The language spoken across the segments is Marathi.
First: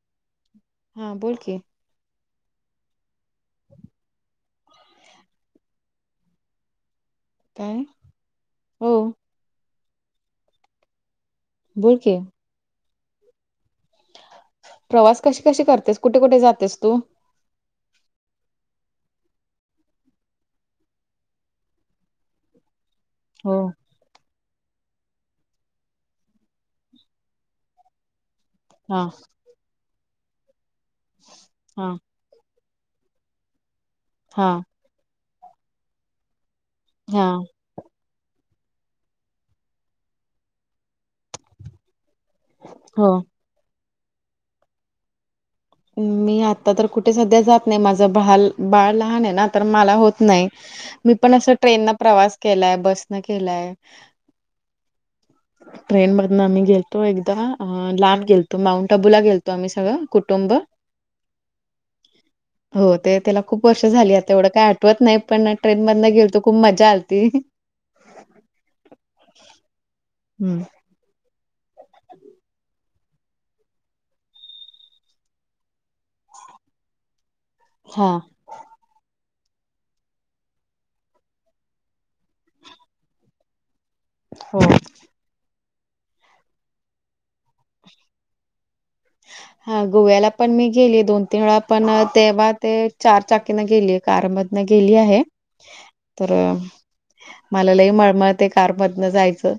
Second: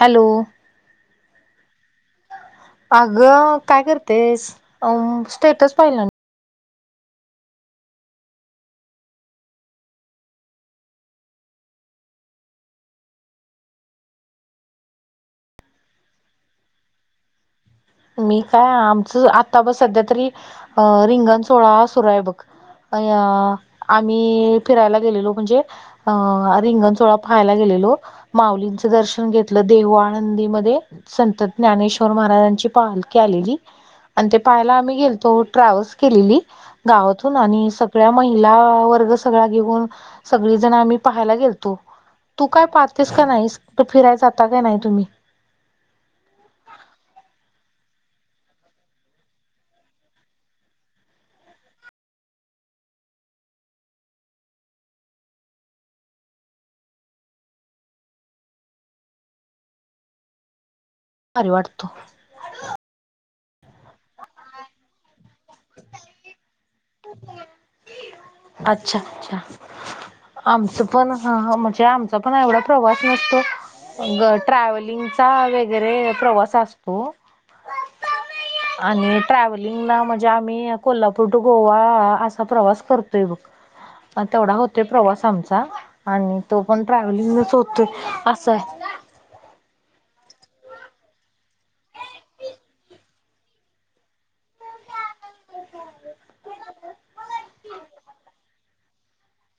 हॅलो हा बोल क अगं काय करतेस स्टेटस पाहिलं काय हो बोल के प्रवास कशी कशी करतेस कुठे कुठे जातेस तू मी काय आमचं आता बस सध्या तरी अ रिंगण सोहळा सुरू आहे बघ अं हो आम्ही फिरायला गेलेलो म्हणजे अ रिंगण सोळा पाहायला गेलेलो माऊलीं हा दर्शन घेतलं देऊआळंदी मदे संत हा ज्ञानेश्वर महाराजांची पालकी आलेली ते हा पाहायला आम्ही गेलतो ट्रॅव्हल्स केलेली हा गावातून आणि स सगळ्या महिला वर्ग सगळा घेऊन सगळी जण आम्ही पाहायला गेलतो तू काय हो पाहतेस का नाहीस तू फिरायला जाता काय नाही तुम्ही मी आता तर कुठे सध्या जात नाही माझं बाल बाळ लहान आहे ना तर मला होत नाही मी पण असं ट्रेन न प्रवास केलाय बसन केलाय ट्रेन मधून आम्ही गेलो एकदा अ लांब गेलतो माउंट आबू ला गेलतो आम्ही सगळं कुटुंब अरे वाटतो हो ते त्याला खूप वर्ष झाली आता एवढं काय आठवत नाही पण ट्रेन मधन गेलतो खूप मजा आलती अच्छा अच्छा हम्म. आमच पण ह म्हणजे आमचा पण एवढा प्रवास नसतो ग ट्रॅव्हलिंगचा वगैरे प्रवास असतो हा आणि ट्रॅव्हलिंगला म्हणजे आम्ही कोल्हापूर टू गोवा असा प्रवास करतोय बघ ह तेवढा हो होतोय प्रवास आमचा आणि तो पण ट्रॅव्हलिंगच होतोय असं आहे ह हा गोव्याला पण मी गेली दोन तीन वेळा पण तेव्हा ते चार चाकीना गेली कारमधन गेली आहे तर मला लही मळमळ ते कारमधन जायचं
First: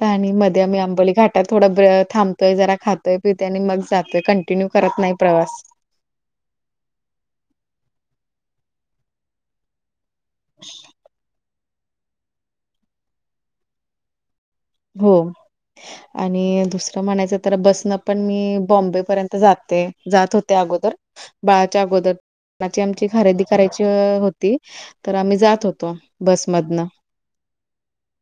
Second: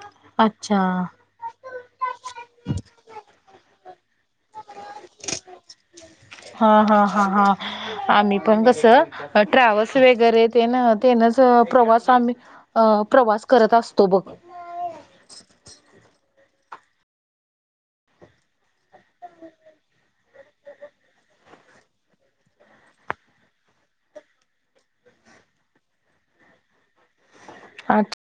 पणि मध्ये आम्ही अच्छा आंबोली घाटात थोडा ब थांबतोय जरा खातोय पिित आणि मग जतूय कंटिन्यू करत नाही प्रवास हा हा हा हा आम्ही पण कसं ट्रॅव्हल्स वगैरे तेन तेनच प्रवास आम्ही प्रवास करत असतो बघ हो आणि दुसरं म्हणायचं तर बसन पण मी बॉम्बे पर्यंत जाते जात होते अगोदर बाळाच्या अगोदरची आमची खरेदी करायची होती तर आम्ही जात होतो बसमधनं अच्छा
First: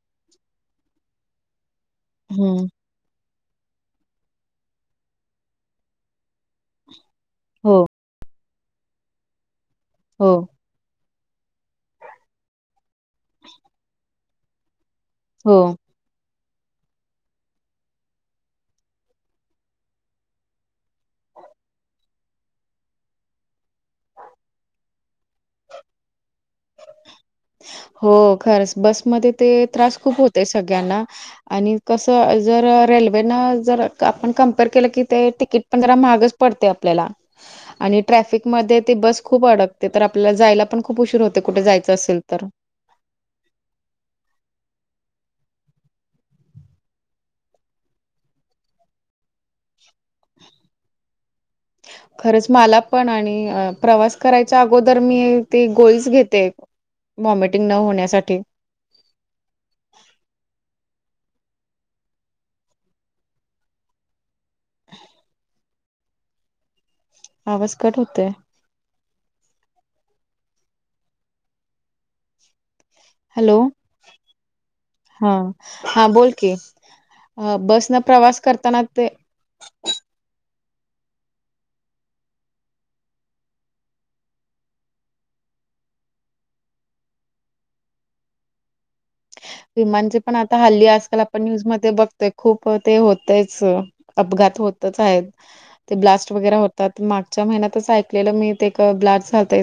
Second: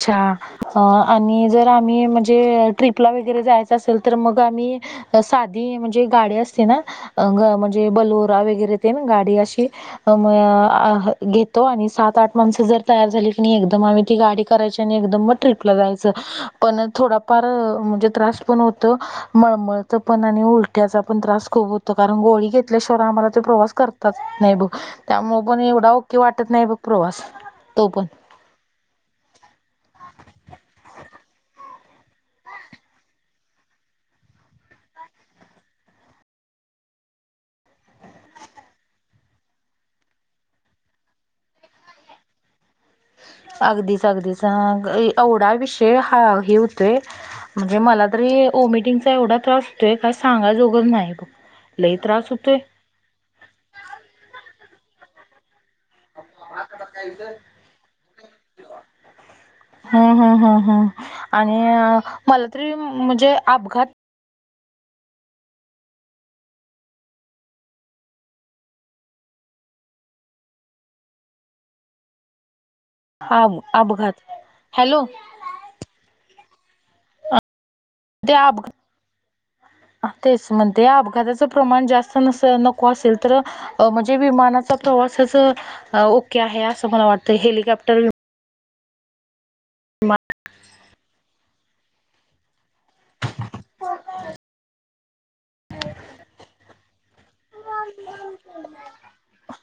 अच्छा आणि जर आम्ही म्हणजे हम्म ट्रिप ट्रिपला वगैरे जायचा असेल तर मग आम्ही साधी म्हणजे गाडी असते ना अग हो म्हणजे बलोरा वगैरे ते ना गाडी अशी अम हो अ घेतो आणि सात आठ माणसं जर तयार झाली की नाही एकदम आम्ही ती गाडी करायची आणि एकदम म हो ट्रिपल जायच पण थोडाफार म्हणजे त्रास पण होत मळमळथ पण आणि उलटी त्याचा पण त्रास खूप होतो कारण गोळी घेतल्याशिववर आम्हाला ते प्रवास करतच येत नाही बघ त्यामुळे पण एवढा ओके वाटत नाही बघ प्रवास तो पण हो खरच बसमध्ये ते त्रास खूप होते सगळ्यांना. आणि कसं जर रेल्वेनं जर आपण कम्पेअर केलं की ते तिकीट पण जरा महागच पडते आपल्याला. आणि ट्रॅफिक मध्ये ते बस खूप अडकते तर आपल्याला जायला पण खूप उशीर होत ते कुठे जायचं असेल तर. अगदीच अगदीच हा एवढा विषय हा हे होतोय म्हणजे मला तरी ओमिटिंगचा एवढा त्रास होतय काय सांगा उगाच नाही बघ. लई त्रास खरंच होतोय. मला पण आणि प्रवास करायच्या अगोदर मी ते गोळीच च घेते ओमिटिंग न होण्यासाठी. [inaudible] हा हा हा हा आणि मला तरी म्हणजे अपघात [inaudible] आवाज कट होतय. अ हॅलो? अपघात हॅलो. हा बोल की बस न ते प्रवास करताना अपघात ते तेच म्हणते अपघाताचं प्रमाण जास्त नस नको असेल तर अ म्हणजे विमानाचा प्रवासच ओके आहे असं मला वाटतय हेलिकॉप्टर विमानाचे पण आता हल्ली आजकाल आपण न्यूजमध्ये बघतोय. खूप ते होतच अपघात होतच आहेत. ते ब्लास्ट वगैरे होतात मागच्या महिन्यातचं ऐकलेलं मी ते एक ब्लास्ट झालतय.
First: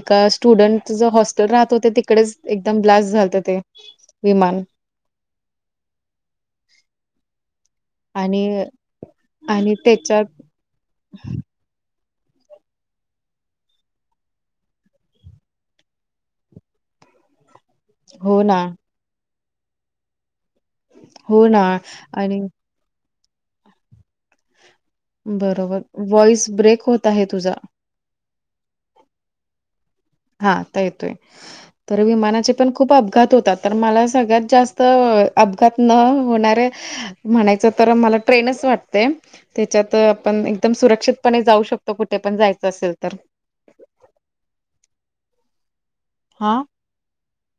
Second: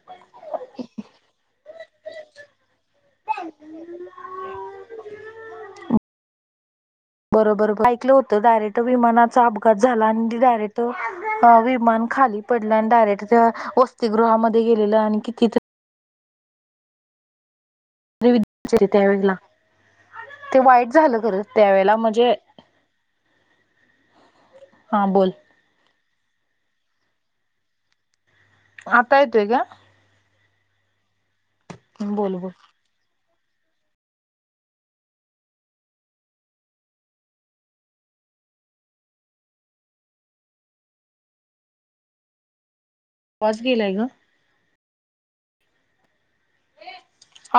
एका स्टुडंट ज हॉस्टेल राहत होते तिकडेच एकदम ब्लास्ट झाल ते. विमान. बरोबर ऐकलं होतं आणि डारेक्ट विमानाचा आणि अघात झाला त्याच्यात आणि डायरेक्ट विमान खाली पडलं आणि डायरेक्ट वसतिगृहामध्ये गेले आणि कितीतरी हो ना. विद्यार्थी त्यावेळेला ते वाईट झालं खरं हो ना त्यावेेळेला म्हणजे आणि हा बोल बरोबर वॉइस ब्रेक होत आहे तुझा. आता येतोय का? हा येतोय. तर बोल बोल विमानाचे पण खूप अपघात होतात. तर मला सगळ्यात जास्त अपघात न होणारे म्हणायचं तर मला ट्रेनच वाटते. त्याच्यात आपण एकदम सुरक्षितपणे जाऊ शकतो कुठे पण जायचं असेल तर. वास गेलाय ग. हा.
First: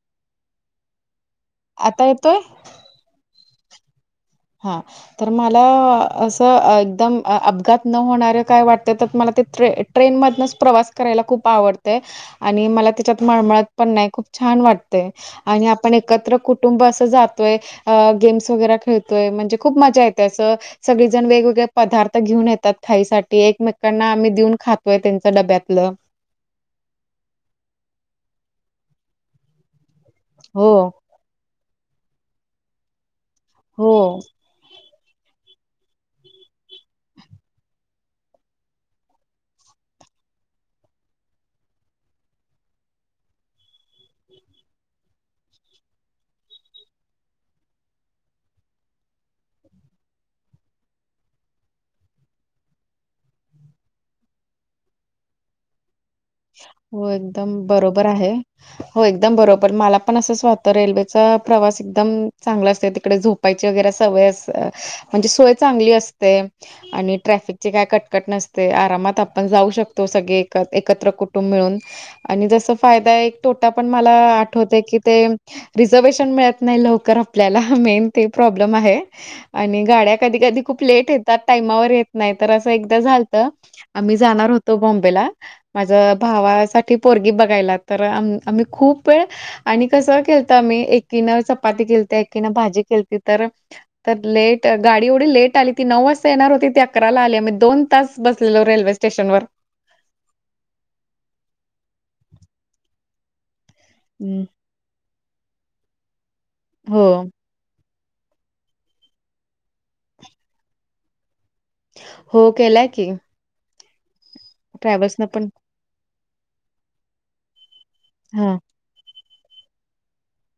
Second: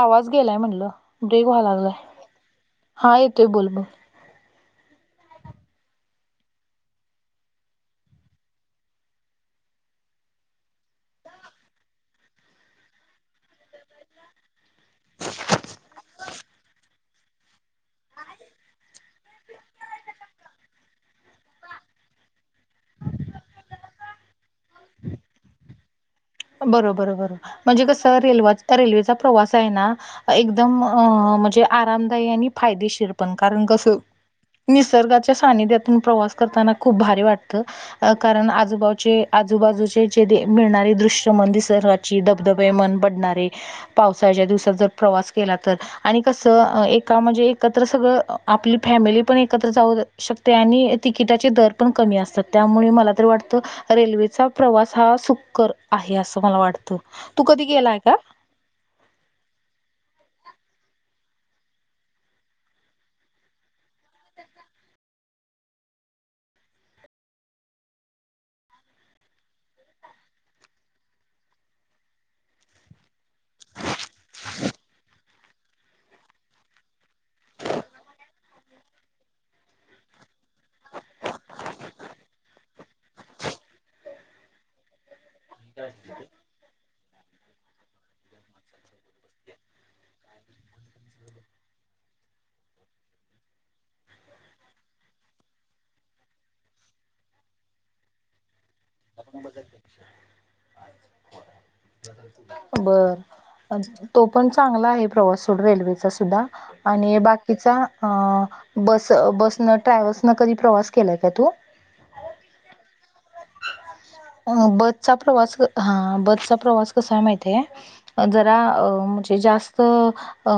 आवाज गेलाय म्हटलं ब्रेक व्हाय आता लागलाय येतोय हा येतोय बोल बोल. हा. तर मला असं एकदम अपघात न होणारे काय वाटते तर मला ते ट्रेन ट्रेनमधूनच प्रवास करायला खूप आवडते. आणि मला त्याच्यात मळमळत पण नाही खूप छान वाटते. आणि आपण एकत्र कुटुंब असं जातोय गेम्स वगैरे खेळतो. तोय म्हणजे खूप मज्जा येते असं. सगळे जण वेगवेगळे पदार्थ घेऊन येतात खाईसाठी एकमेकांना आम्ही देऊन खातोय त्यांचं डब्यातलं. बरोबर बरोबर म्हणजे कसं रे रेल्वेचा प्रवास आहे ना एकदम हो. अ म्हणजे आरामदायी आणि फायदेशीर पण कारण हो कसं? निसर्गाच्या सानिध्यातून प्रवास करताना खूप भारी वाटतं. अ कारण आजूबाचे आजूबाजूचे जे मिळणारी दृश्य मन निसर्गाची धबधबे मन भरणारे पावसाच्या दिवसात जर प्रवास केला तर. आणि कसं एका म्हणजे एकत्र सगळं आपल फॅमिली पण एकत्र जाऊ शकते आणि तिकिटाचे दर पण कमी असतात त्यामुळे मला तर वाटतं रेल्वेचा प्रवास हा सुकर आहे असं मला वाटतं हो तू एकदम कधी गेलाय बरोबर का? आहे हो एकदम बरोबर मला पण असं स्वत रेल्वेचा प्रवास एकदम चांगला असते तिकडे झोप ची वगैरे सवय अस म्हणजे सोय चांगली असते. आणि ट्रॅफिक चे काय कटकट नसते आरामात आपण जाऊ शकतो सगळे एकत्र कु टुंब मिळून आणि जस फायदा एक तोटा पण मला आठवत की ते रिझर्वेशन मिळत नाही लवकर आपल्याला मेन ते प्रॉब्लेम आहे. आणि गाड्या कधी कधी खूप लेट येतात टायमावर येत नाही तर असं एकदा झालत. आम्ही जाणार होतो बॉम्बेला माझ साठी पोरगी बघायला तर आम्ही खूप वेळ आणि कसं केलत आम्ही एकीनं चपाती खेळते एकीनं भाजी केलती तर तर लेट गाडी एवढी लेट आली ती नऊ वाजता येणार होती ती अकराला आली मी दोन तास बसलेलो रेल्वे स्टेशन वर बर तो हम्म. पण चांगला आहे प्रवासोड रेल्वेचा सुद्धा. हो, आणि बाकी किचा बस बसन ट्रॅव्हल्स न कधी प्रवास केलाय का तू? हो केलाय की. बसचा ट्रॅव्हल्सनं पण प्रवास हा बसचा प्रवास कसा माहितीय हां, जरा म्हण जास्त अ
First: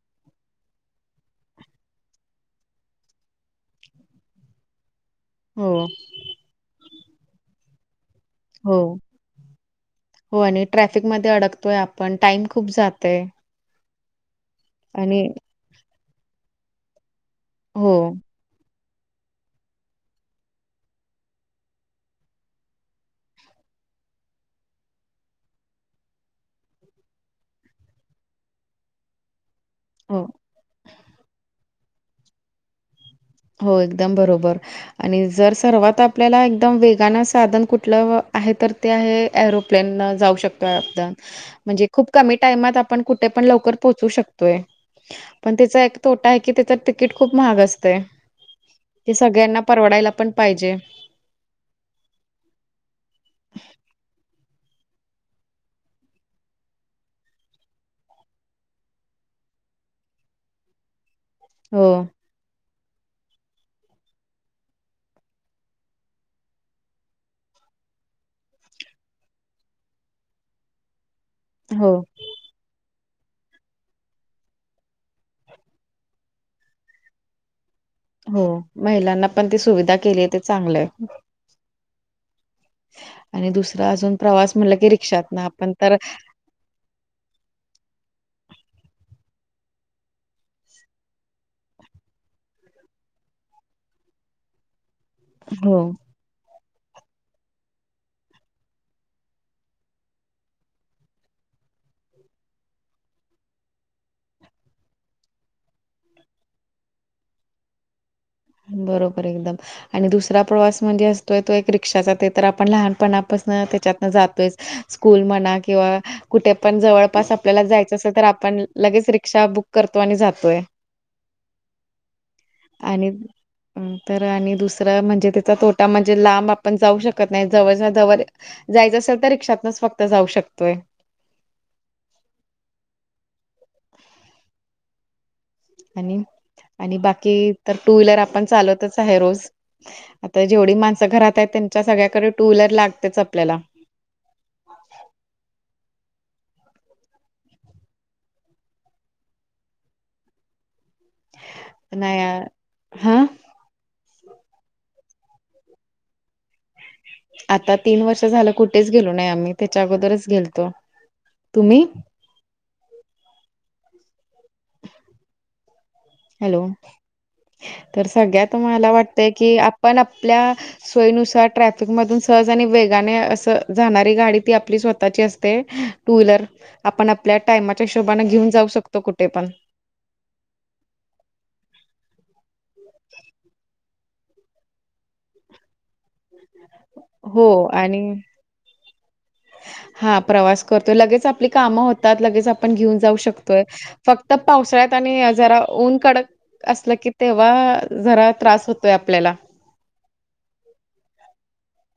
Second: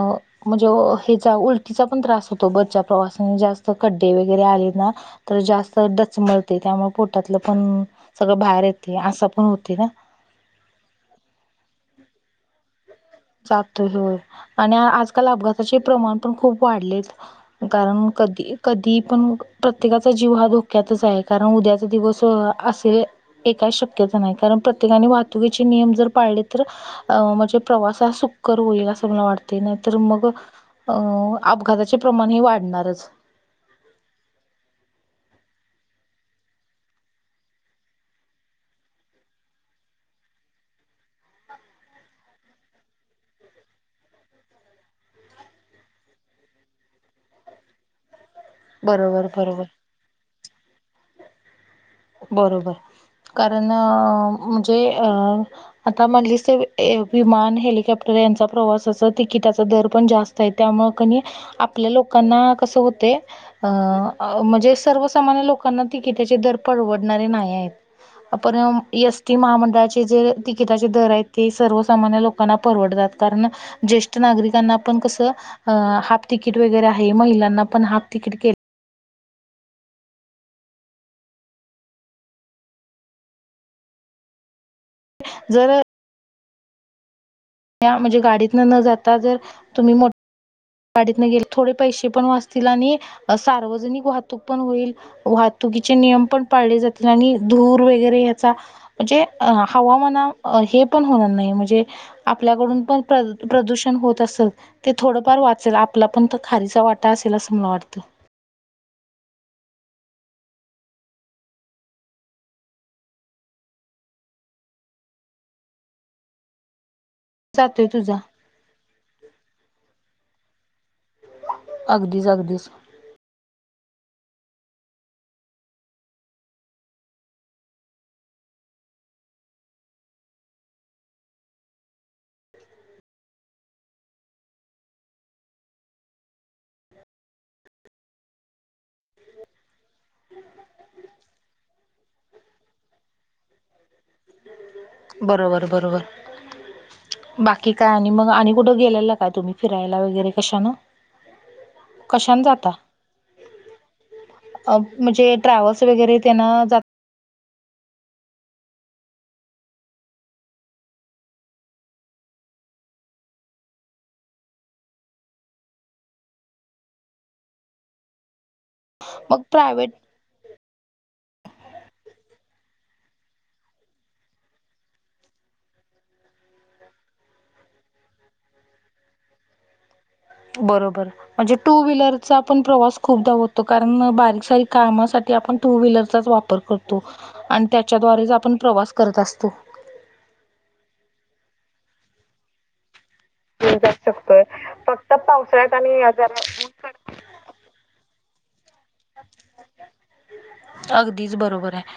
म्हणजे हचा उलटीचा पण त्रास होतो बरच्या प्रवासाने जास्त खड्डे वगैरे आले ना तर जास्त हो, डचमळते त्यामुळे पोटातलं पण सगळं बाहेर हो. येते असं पण होते ना? हो आणि ट्रॅफिकमध्ये अडकतोय आपण टाइम खूप जातय. जातो होय आणि आजकाल अपघाताचे प्रमाण पण खूप वाढलेत. हो, कारण कधी कधी पण प्रत्येकाचा जीव हा धोक्यातच आहे कारण उद्याचा दिवस असे एय शक्यता नाही कारण प्रत्येका वाहतुकीचे नियम जर पाळले तर म्हणजे प्रवास सुक्कर होईल असं मला वाटत नाही तर हो. मग अ अपघाताचे प्रमाण हे वाढणारच. हो एकदम बरोबर आणि जर सर्वात आपल्याला एकदम वेगानं साधन कुठलं आहे तर ते आहे एरोप्लेन जाऊ शकतोय आपदन. म्हणजे खूप कमी टाइमात आपण कुठे पण लवकर पोहोचू शकतोय. पण तिचा एक तोटा आहे की त्याच तिकीट खूप महाग असतय. ते बरोबर सगळ्यांना बरोबर परवडायला पण पाहिजे. बरोबर कारण म्हणजे अ आता म्हणली ते विमान हेलिकॉप्टर यांचा प्रवासाच तिकिटाचा दर पण जास्त त्यामूळ कणी हो, आपल्या लोकांना कसं होतय अ म्हणजे सर्वसामान्य लोकांना तिकट द परवडणारे नाही आहेत आपण एस टी महामंडळाचे जे तिकिटाचे दर आहेत ते हो, सर्वसामान्य लोकांना परवडतात कारण ज्येष्ठ नागरिकांना पण कसं अ हाफ तिकीट वगैरे आहे महिलांना पण हाप हो महिलांना पण ती सुविधा केली आहे ते चांगलं आहे. आणि दुसरं अजून प्रवास म्हटलं की रिक्षात ना आपण जर तर म्हणजे गाडीत न न जाता जर तुम्ही मो गाडीतन न गेल थोडे पैसे पण वाचतील आणि सार्वजनिक वाहतूक पण होईल. हो वाहतुकीचे नियम पण पाळले जातील आणि धूर वगैरे ह्याचा म्हणजे अ हवामाना हे पण होणार नाही म्हणजे आपल्याकडून पण प्रदूषण होत असत ते थोडंफार वा असेल आपला पण तर खारीचा वाटा असेल असं मला वाटतं. बरोबर एकदम. आणि दुसरा प्रवास म्हणजे असतोय तो एक रिक्षाचा ते तर आपण लहानपणापासन त्याच्यातन जातोयच. स्कूल म्हणा किंवा कुठे पण जवळपास आप आपल्याला जातोय जायचं असेल तुझा तर आपण लगेच रिक्षा बुक करतो आणि जातोय. अगदीच अगदीच आणि तर आणि दुसरं म्हणजे त्याचा तोटा म्हणजे लांब आपण जाऊ शकत नाही जवळच्या जवळ जायचं असेल तर रिक्षातनच फक्त जाऊ शकतोय. आणि आणि बाकी तर टू व्हीलर आपण चालवतच आहे रोज आता जेवढी माणसं घरात आहे त्यांच्या सगळ्याकडे टू व्हीलर लागतेच आपल्याला बरोबर बरोबर. बाकी काय आणि मग आणि कुठं गेलेलं काय तुम्ही फिरायला वगैरे कशा ना. नाही कशन जाता हा म्हणजे ट्रॅव्हल्स वगैरे त्यांना ज आता तीन वर्ष झालं कुठेच गेलो नाही आम्ही त्याच्या अगोदरच गेलतो. तुम्ही? हॅलो तर सगळ्या त मला वाट. मग की प्रायव्हेट आपण आपल्या सोयीनुसार ट्रॅफिक मधून सहज आणि वेगाने असं जाणारी गाडी ती आपली स्वतःची असते. टू वहीलर आपण आपल्या टाइमाच्या ह शोभने घेऊन जाऊ शकतो कुठे पण बरोबर म्हणजे टू व्हीलरचा पण प्रवास खूपदाधावतो का कारण बारीक सारी कामासाठी आपण टू व्हीलर च वापर करतो आणि त्याच्याद्वारेच आपण प्रवास करत असतो. हा प्रवास करतो लगेच आपली कामं होतात लगेच आपण घेऊन जाऊ शकतो. फक्त पावसाळ्यात आणि जरा ऊन कडक असलं की तेव्हा जरा त्रास होतोय आपल्याला अगदीच बरोबर आहे.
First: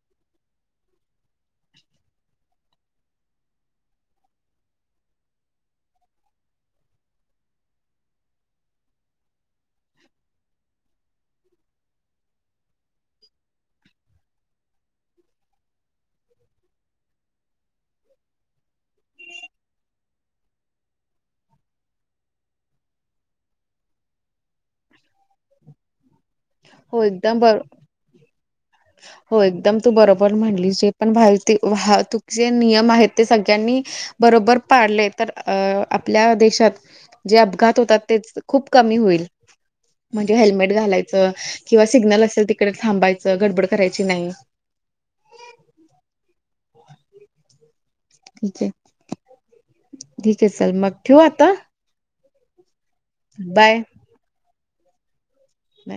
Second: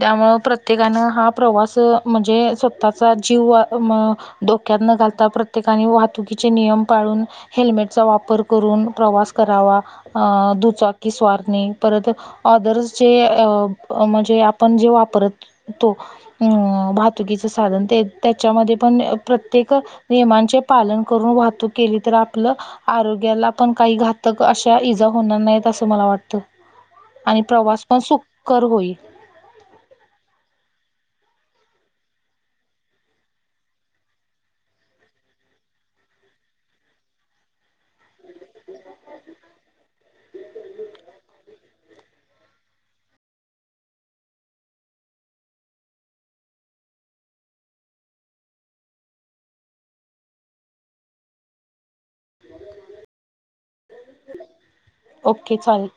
त्यामुं प्रत्येकानं हा प्रवास म्हणजे स्वतःचा जीव म डोक्यात न घालता प्रत्येकाने वाहतुकीचे नियम पाळून हेल्मेटचा वापर करून प्रवास करावा दुचाकी की स्वार नाही परत ऑदर्स जे म्हणजे आपण जे वापरत. तो अं वाहातुकीच साधन ते त्याच्यामध्ये पण प्रत्येक नियमांचे पालन करून वाहतूक केली तर आपलं आरोग्याला पण काही घातक अशा इजा होणार नाही. मला वाटत हो एकदम आणि बरोबर प्रवास पण सुकर होईल. हो एकदम तू बरोबर म्हणली जे पण तू जे नियम आहेत ते सगळ्यांनी बरोबर पाडले तर अ आपल्या देशात. जे अपघात होतात तेच खूप कमी होईल. म्हणजे हेल्मेट घालायचं किंवा सिग्नल असेल तिकडे थांबायचं गडबड करायची नाही. ठीक आहे ठीक आहे चल मग ठेव आता बाय. ओके चालेल